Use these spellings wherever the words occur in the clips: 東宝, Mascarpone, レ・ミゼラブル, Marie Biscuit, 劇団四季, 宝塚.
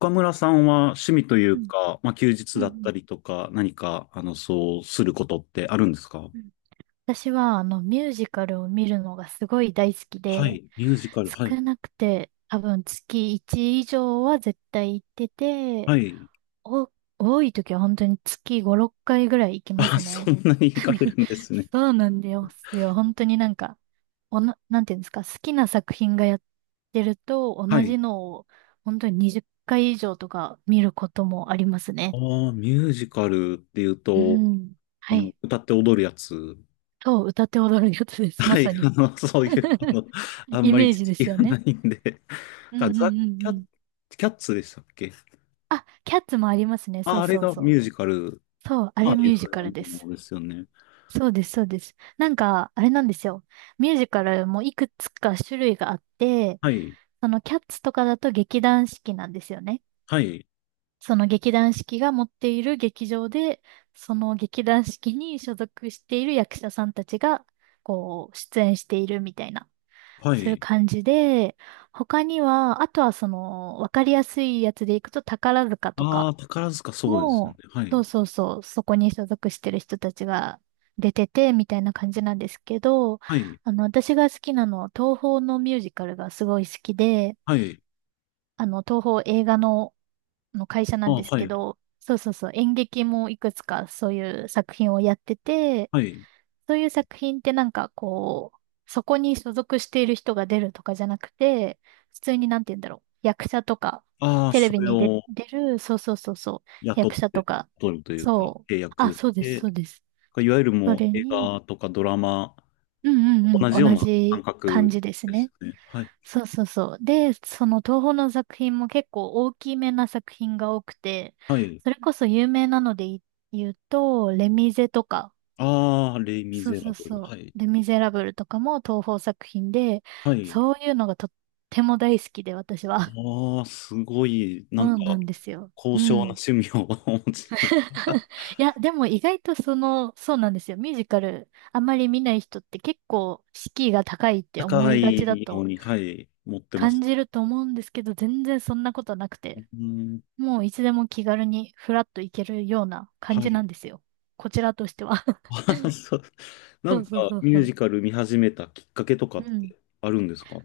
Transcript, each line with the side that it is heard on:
left: 岡村さんは趣味とい
right: う
left: う
right: ん。
left: か、まあ、休
right: う
left: 日
right: んう
left: だった
right: ん
left: りとか、何か、そうすることってあるんですか？
right: うん。私は、ミュージカルを見るのがすごい大好き
left: は
right: で、
left: い、ミュージカル、はい、
right: 少なくて、多分月1以上は絶対行ってて、
left: はい。
right: お、多い時は本当に月5、6回ぐらい行きま
left: あ、
right: す
left: そ
right: ね。
left: んなに惹かれるんですね。
right: そうなんですよ。本当に、なんていうんですか、好きな作品がやってると、
left: は
right: 同じ
left: い。
right: のを本当に20回以上とか見ることもありますね。
left: ああ、ミュージカルっていう
right: う
left: と、
right: ん。はい。
left: 歌って踊るやつ。
right: そう、歌って踊るやつです。ま
left: はい、
right: さ に。
left: そういう、あん
right: イ
left: まり
right: メー
left: 知
right: ジで
left: 識
right: すよ
left: がな
right: ね。
left: いんで。
right: うん
left: あ
right: うん
left: ザ・
right: うん
left: キ
right: う
left: ャッ、
right: ん。
left: キャッツでしたっけ？
right: あ、キャッツもありますね。そ
left: あ、
right: う
left: あれ
right: そう
left: が
right: そ
left: ミ
right: う。
left: ュージカル、
right: そう、あ
left: ああ
right: れ
left: い
right: ミ
left: う
right: ュー
left: ふ
right: ジ
left: う
right: カ
left: な
right: ルで
left: も
right: す。
left: のですよね。
right: そうです、そうです。なんか、あれなんですよ。ミュージカルもいくつか種類があって、
left: はい、
right: そのキャッツとかだと劇団四季なんですよね。
left: はい、
right: その劇団四季が持っている劇場で、その劇団四季に所属している役者さんたちが、こう、出演しているみたいな。
left: は
right: そういう
left: い。
right: 感じで、他には、あとはその、わかりやすいやつでいくと宝塚と
left: あ
right: か
left: あ、宝塚、そうですよね。
right: も、
left: は
right: そう
left: い。
right: そうそう、そこに所属してる人たちが出てて、みたいな感じなんですけど、
left: はい。
right: 私が好きなのは、東宝のミュージカルがすごい好きで、
left: はい。
right: 東宝映画の会社な
left: あ
right: ん
left: あ、
right: です
left: は
right: け
left: い。
right: ど、そうそうそう、演劇もいくつかそういう作品をやってて、
left: はい。
right: そういう作品ってなんかこう、そこに所属している人が出るとかじゃなくて、普通になんて言うんだろう。役者とか、
left: ああ、
right: テレ
left: そ
right: ビ
left: れ
right: に出、
left: を
right: 出る、そうそうそうそう、
left: 雇っ
right: 役者
left: て、
right: とか、
left: 取るというか、
right: そう。
left: 契
right: あ、
left: 約し
right: そうです、
left: て、
right: そうです。
left: いわゆる
right: そ
left: もう
right: れ
left: 映
right: に、
left: 画とかドラマ、
right: うんうん
left: 同じ
right: うん、
left: よう
right: 同
left: な感
right: じ感
left: 覚
right: じです
left: です
right: ね。
left: ね。はい。
right: そうそうそう。で、その東宝の作品も結構大きめな作品が多くて、
left: はい。
right: それこそ有名なので言うと、レミゼとか、
left: ああ、レイ・ミ
right: そう
left: ゼ
right: そ
left: ラ
right: う
left: ブル。
right: そ
left: は
right: う。
left: い。
right: レ・ミゼラブルとかも東宝作品で、
left: はい。
right: そういうのがとっても大好きで、私は。
left: ああ、すごい、なん
right: う
left: か、
right: ん、なんですよ。
left: 高
right: う
left: 尚な
right: ん。
left: 趣味を お持ちな。
right: いや、でも意外とその、そうなんですよ。ミュージカル、あまり見ない人って結構敷居が高いって思
left: 高
right: いがちだ
left: いの
right: と
left: に、はい、持ってま
right: 感
left: す。
right: じると思うんですけど、全然そんなことなく
left: う
right: て、
left: ーん、
right: もういつでも気軽にフラッと行けるような感
left: は
right: じな
left: い。
right: んですよ。こちらとしては。
left: あ、そう。な
right: そ
left: ん
right: う
left: か、
right: そうそう
left: ミ
right: そ
left: ュー
right: う。
left: ジカル見始めたきっかけとか
right: う
left: っ
right: ん。
left: てあるんですか？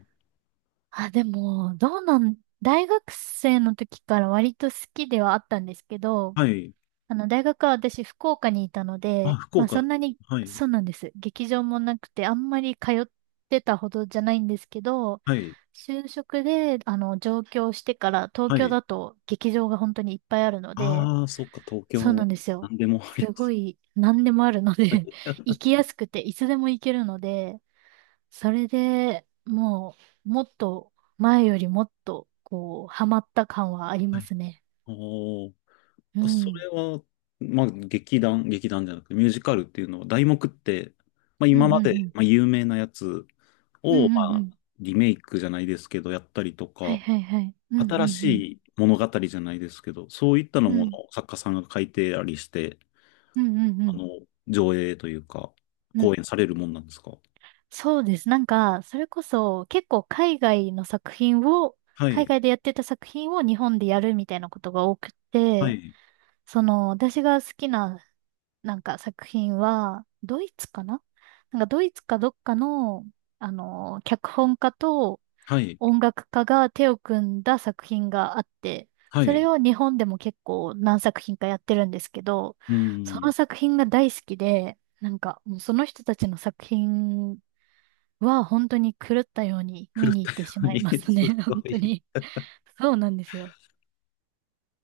right: あ、でも、どうなん、大学生の時から割と好きではあったんですけど、
left: はい。
right: 大学は私福岡にいたの
left: あ、
right: で、
left: 福
right: まあそ
left: 岡。
right: んなに、
left: はい。
right: そうなんです。劇場もなくて、あんまり通ってたほどじゃないんですけど、
left: はい。
right: 就職で、上京してから、東
left: は
right: 京
left: い。
right: だと劇場が本当にいっぱいあるので、
left: ああ、そっか、東
right: そう
left: 京。
right: なんです
left: な
right: よ。
left: んでもありま
right: すご
left: す。
right: い、何でもあるので 行きやすくて、いつでも行けるので、それでもう、もっと、前よりもっと、こう、ハマった感はあり
left: は
right: ま
left: い。
right: すね。
left: おー。
right: う
left: そ
right: ん。
left: れは、まあ、劇団じゃなくて、ミュージカルっていうのは、題目って、まあ、
right: うん
left: 今
right: うん
left: ま
right: う
left: で、
right: ん。
left: まあ、有名なやつ
right: う
left: を、
right: ん
left: ま
right: うんう
left: あ、
right: ん。
left: リメイクじゃないですけど、やったりと
right: はい
left: か、
right: はいはい。うんう
left: 新し
right: んうん。
left: い物語じゃないですけど、そういったの
right: う
left: もの
right: ん。
left: を作家さんが書いてありして、
right: うんうんう
left: あ
right: ん。
left: の、上映というか、
right: うん。
left: 公演されるもんなんですか？
right: そうです。なんか、それこそ、結構海外の作品を、
left: はい、
right: 海外でやってた作品を日本でやるみたいなことが多く
left: は
right: て、
left: い、
right: その、私が好きな、なんか作品は、ドイツかななんかドイツかどっかの、脚本家と、
left: はい、
right: 音楽家が手を組んだ作品があって、
left: は
right: それ
left: い。
right: を日本でも結構何作品かやってるんですけど、
left: う
right: その
left: ん。
right: 作品が大好きで、なんかもうその人たちの作品は本当に狂ったように見
left: 古
right: に行
left: 田
right: っ
left: よ
right: てしま
left: に
right: いま す
left: す
right: ね。
left: ご
right: 本当
left: い。
right: に。そうなんですよ。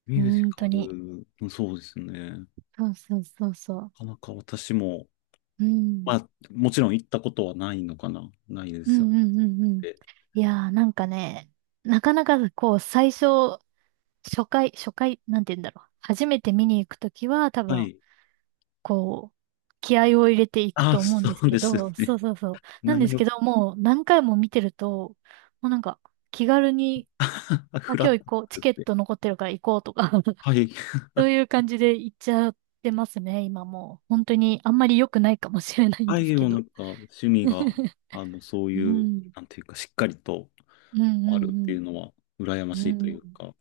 left: ミュージ
right: 本
left: カ
right: 当に。
left: ル、うんそうですね。な
right: そうそうそうそう。
left: かなか私も、
right: う
left: ま
right: ん。
left: あ、もちろん行ったことはないのかなないで
right: う
left: すよ
right: んうんうんうん。
left: ね。
right: いやーなんかね、なかなかこう最初、初回、初回、なんて言うんだろう。初めて見に行くときは多
left: は
right: 分
left: い。
right: こう、気合を入れていく
left: ああ、
right: と思うん
left: そ
right: です
left: う
right: け
left: ですよ
right: ど、そ
left: ね。
right: うそうそう。なんです
left: 何を、
right: けど、もう何回も見てると、もうなんか気軽に、あ、
left: フラッ
right: 今
left: と
right: 日行こう、チ
left: 作っ
right: ケッ
left: て。
right: ト残ってるから行こうとか、
left: はい。
right: そういう感じで行っちゃってますね、今もう。本当にあんまり良くないかもしれないん
left: は
right: です
left: い、
right: け
left: もうな
right: ど。
left: んか、趣味が、そう
right: う
left: いう、
right: ん。
left: なんていうか、しっかりと、
right: うん
left: あるっ
right: う
left: てい
right: ん
left: うのは羨ま
right: うん。
left: しいと
right: う
left: いう
right: ん。
left: か、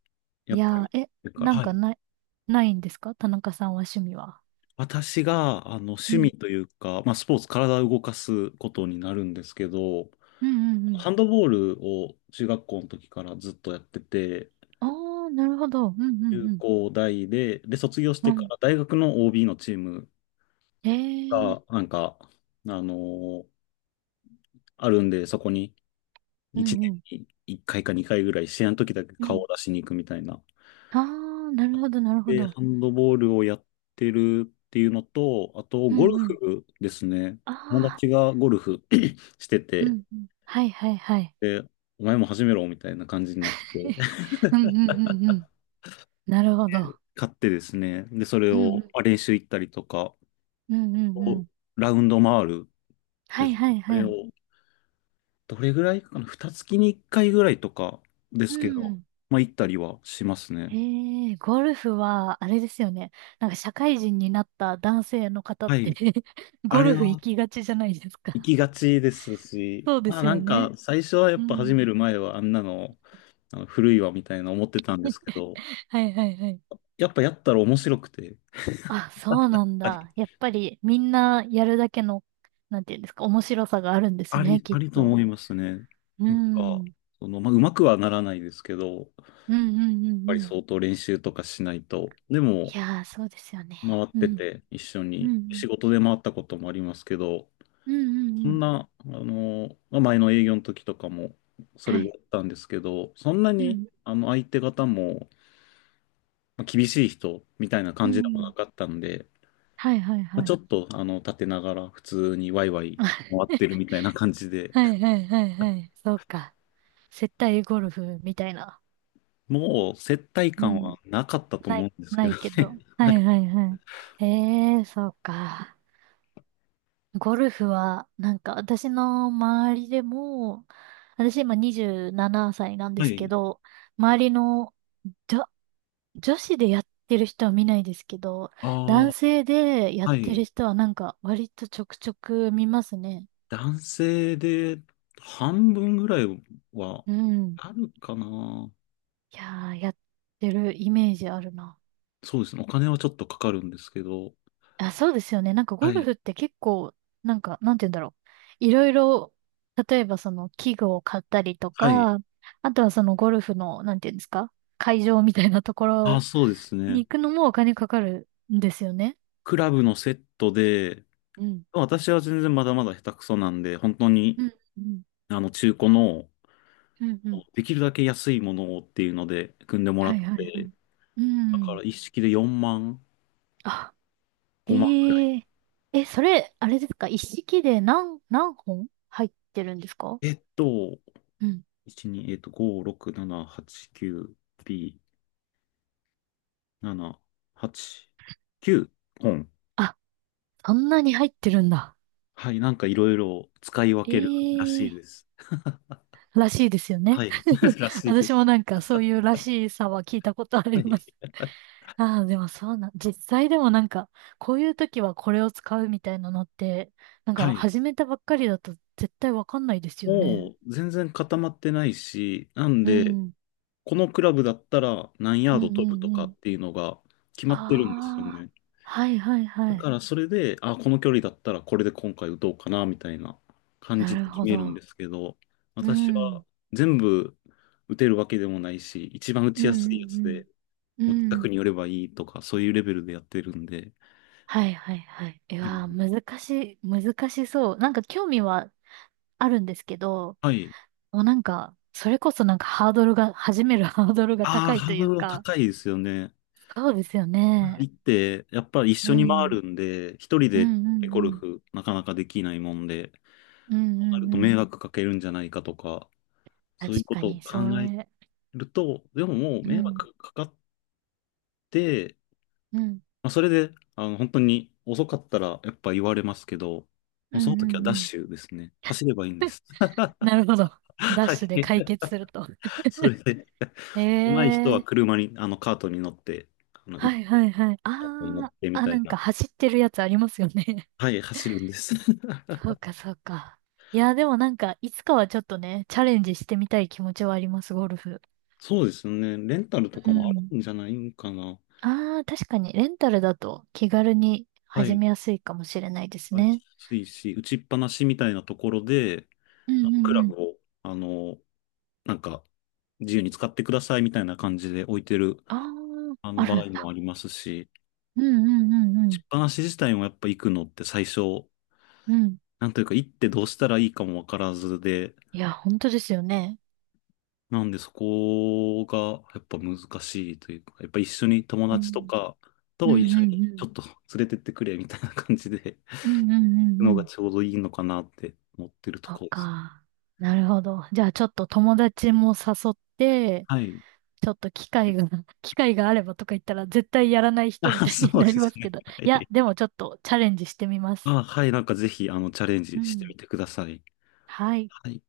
left: や
right: い
left: っぱ
right: や
left: り、
right: ー、え、
left: だか
right: な
left: ら、
right: ん
left: は
right: か
left: い。
right: ない、ないんですか田中さんは趣味は。
left: 私が
right: う
left: 趣味
right: ん。
left: というか、まあ、スポーツ、体を動かすことになるんですけど、
right: うんうんうん。
left: ハンドボールを中学校の時からずっとやってて、
right: ああ、なるほど。うんうん
left: 中
right: うん。
left: 高大で、卒業し
right: う
left: てか
right: ん。
left: ら大学の OB のチーム
right: え
left: が、
right: え
left: なんか、あのーあるんで、そこに
right: う
left: 1
right: んうん。
left: 年に1回か2回ぐらい、試合の時だけ
right: う
left: 顔を
right: ん。
left: 出しに行くみたいな
right: ああ、なるほど、なるほ
left: で、
right: ど。
left: ハンドボールをやってるっていうのと、あと、
right: う
left: ゴル
right: んうん。
left: フですね。友
right: ああ、
left: 達がゴルフ して
right: う
left: て、
right: んうん。はいはいはい。
left: で、お前も始めろみたいな感じになって、
right: うんうんうんうん。なるほど。
left: 買ってですね、で、それ
right: うんう
left: を
right: ん。
left: まあ練習行ったりとか、
right: うんうんうん。
left: ラウンド回る
right: は
left: で
right: い
left: すか
right: は
left: ね。
right: い
left: あ
right: は
left: れを、
right: い。
left: どれぐらいかな、二月に一回ぐらいとかで
right: う
left: すけど、
right: ん。
left: まあ行ったりはしますね。
right: ええ、ゴルフは、あれですよね。なんか社会人になった男性の方っ
left: は
right: て
left: い。あ
right: ゴ
left: れ
right: ルフ行
left: は、
right: きがちじゃないです
left: 行
right: か。
left: きがちですし、
right: そうで
left: まあ
right: す
left: な
right: よ
left: んか
right: ね。
left: 最初はやっ
right: う
left: ぱ始
right: ん。
left: める前はあんなの、あの古いわみたいな思ってたんですけ ど、
right: はいはいはい。
left: やっぱやったら面白くて、
right: あ、そうなん
left: あり、
right: だ。やっぱりみんなやるだけの、なんていうんですか、面白さがあるんです
left: あ
right: ね、
left: り、
right: き
left: あ
right: っ
left: りと思
right: と。
left: いますね。
right: う
left: なん
right: ん。う
left: か、
right: ん
left: その、まあうまくはならないですけど、やっ
right: うんうん
left: ぱ
right: う
left: り
right: ん。
left: 相当練習とかしないと。でも、
right: いやー、そうですよね。
left: 回っ
right: う
left: て
right: ん。
left: て一緒
right: う
left: に
right: んう
left: 仕
right: ん。
left: 事で回ったこともありますけど、
right: うんう
left: そ
right: んう
left: ん
right: ん。
left: な、まあ前の営業の時とかもそ
right: は
left: れでや
right: い。
left: ったんですけど、そんな
right: う
left: に
right: ん。
left: あの相手方も厳しい人みたいな
right: う
left: 感じでもな
right: ん。
left: かったんで、
right: はいはい
left: まあ、
right: は
left: ちょ
right: い。
left: っと立てながら普通にワイワイ回ってるみ たいな感じで、
right: はいはいはいはい。そうか。接待ゴルフみたいな。
left: もう接待
right: う
left: 感
right: ん。
left: はなかったと
right: な
left: 思う
right: い、
left: んです
right: な
left: けど
right: い
left: ね。
right: けど。は
left: はい。
right: いはいはい。ええー、そうか。ゴルフは、なんか私の周りでも、私今27歳ななさいなんで
left: は
right: すけ
left: い。
right: ど、周りの女、女子でやってる人は見ないですけど、
left: あ
right: 男性でや
left: あ、
right: っ
left: は
right: て
left: い。
right: る人はなんか割とちょくちょく見ますね。
left: 男性で半分ぐらいは
right: うん。
left: あるかな。
right: いやー、やってるイメージあるな。
left: そうですね。お金はちょっとかかるんですけど。
right: あ、そうですよね。なんかゴ
left: は
right: ル
left: い。
right: フって結構、なんか、なんて言うんだろう。いろいろ、例えばその器具を買ったりと
left: はい。
right: か、あとはそのゴルフの、なんて言うんですか、会場みたいなとこ
left: ああ、
right: ろ
left: そうですね。
right: に行くのもお金かかるんですよね。
left: クラブのセットで、
right: うん。
left: 私は全然まだまだ下手くそなんで、本当に、
right: うん、うん、
left: 中古の
right: うん。
left: できるだけ安いものをっていうので組んでもらっ
right: はいはいは
left: て、
right: い。う
left: だか
right: ん。
left: ら一式で4万、
right: あ、え
left: 5万ぐらい。
right: え。え、それ、あれですか一式で何本入ってるんですか？
left: えっと、
right: うん。
left: 1、2、5、6、7、8、9、B、7、8、9本。
right: あ、そんなに入ってるんだ。
left: はい、なんかいろいろ使い分けるらし
right: え
left: いで
right: え
left: す。
right: らしいですよね。
left: はい。らしいです。
right: 私もなんかそういうらしさは聞いたことあ
left: は
right: りま
left: い。
right: す。ああ、でもそうなん、実際でもなんか、こういう時はこれを使うみたいなのって、なん
left: は
right: か
left: い。
right: 始めたばっかりだと絶対わかんないですよね。
left: もう全然固まってないし、なん
right: う
left: で、
right: ん。
left: このクラブだったら何
right: う
left: ヤ
right: ん
left: ード
right: う
left: 飛ぶと
right: んう
left: かっ
right: ん。
left: ていうのが決まってるんですよ
right: ああ、
left: ね。
right: はいはいは
left: だか
right: い。
left: らそれで、あ、この距離だったらこれで今回打とうかな、みたいな感じ
right: なる
left: で決
right: ほ
left: めるんで
right: ど。
left: すけど、
right: う
left: 私は
right: ん。
left: 全部打てるわけでもないし、一番打
right: う
left: ちや
right: ん
left: すい
right: う
left: やつで、
right: んう
left: もう
right: ん。
left: 近
right: う
left: く
right: ん。
left: に寄ればいいとか、そういうレベルでやってるんで、
right: はいはいはい。い
left: う
right: や
left: ん、
right: ー、難しそう。なんか興味はあるんですけど、
left: はい。
right: もうなんか、それこそなんかハードルが、始める ハードルが
left: あ
right: 高
left: あ、
right: い
left: ハ
right: と
left: ー
right: い
left: ド
right: う
left: ルは
right: か、
left: 高いですよね。
right: そうですよね。
left: 行って、やっぱり一
right: う
left: 緒に回
right: ん。
left: るんで、一人
right: うん
left: で
right: うんう
left: ゴル
right: ん。
left: フなかなかできないもんで、
right: うんう
left: そうなる
right: ん
left: と
right: う
left: 迷
right: ん。
left: 惑かけるんじゃないかとか、そ
right: 確
left: ういうこ
right: か
left: とを
right: に、
left: 考
right: そ
left: え
right: れ。
left: ると、でももう
right: う
left: 迷
right: ん。
left: 惑かかって、
right: うん。
left: まあ、それで、本当に遅かったらやっぱ言われますけど、も
right: う
left: う
right: ん
left: そ
right: う
left: の時は
right: ん
left: ダッ
right: うん。
left: シュですね。走ればいいんです。
right: なるほど。ダッ
left: は
right: シュで解
left: い。
right: 決すると。
left: それで、上手い人は
right: ええ
left: 車に、カートに乗って、
right: はいはいはい。あ
left: カートに乗っ
right: ー、
left: てみ
right: あ、
left: た
right: な
left: い
right: んか
left: な。
right: 走ってるやつありますよね。
left: はい、走るんです。
right: そうかそうか。いや、でもなんか、いつかはちょっとね、チャレンジしてみたい気持ちはあります、ゴルフ。
left: そうですね。レンタルと
right: う
left: かもあ
right: ん。
left: るんじゃないんかな。
right: ああ、確かに、レンタルだと気軽に
left: は
right: 始
left: い。
right: めやすいかもしれないですね。
left: 安いし、打ちっぱなしみたいなところで、
right: う
left: あ
right: ん
left: の
right: う
left: ク
right: ん
left: ラ
right: う
left: ブ
right: ん。
left: を、なんか、自由に使ってくださいみたいな感じで置いてる、
right: ああ、あ
left: 場
right: る
left: 合
right: ん
left: も
right: だ。
left: ありますし、
right: うんうんう
left: し
right: ん
left: っぱなし自体もやっぱ行くのって最初、
right: うん。うん。
left: なんというか行ってどうしたらいいかもわからずで、
right: いや、本当ですよね。
left: なんでそこがやっぱ難しいというか、やっぱ一緒に友
right: う
left: 達と
right: ん。
left: か
right: う
left: と
right: ん
left: 一
right: う
left: 緒
right: ん
left: に
right: う
left: ちょ
right: ん。
left: っと連れてってくれみたいな感じで、
right: うんうんうんう
left: のが
right: ん。
left: ちょうどいいのかなって思ってると
right: そっ
left: ころです。
right: か。なるほど。じゃあ、ちょっと友達も誘って、
left: はい。
right: ちょっと機会が、機会があればとか言ったら絶対やらない人み
left: あ、
right: たいに
left: そう
right: な
left: で
right: りま
left: す
right: すけ
left: ね。
right: ど。
left: は
right: いや、
left: い。
right: でもちょっとチャレンジしてみます。
left: あ、はい、なんかぜひチャレン
right: う
left: ジして
right: ん。
left: みてください。
right: はい。
left: はい。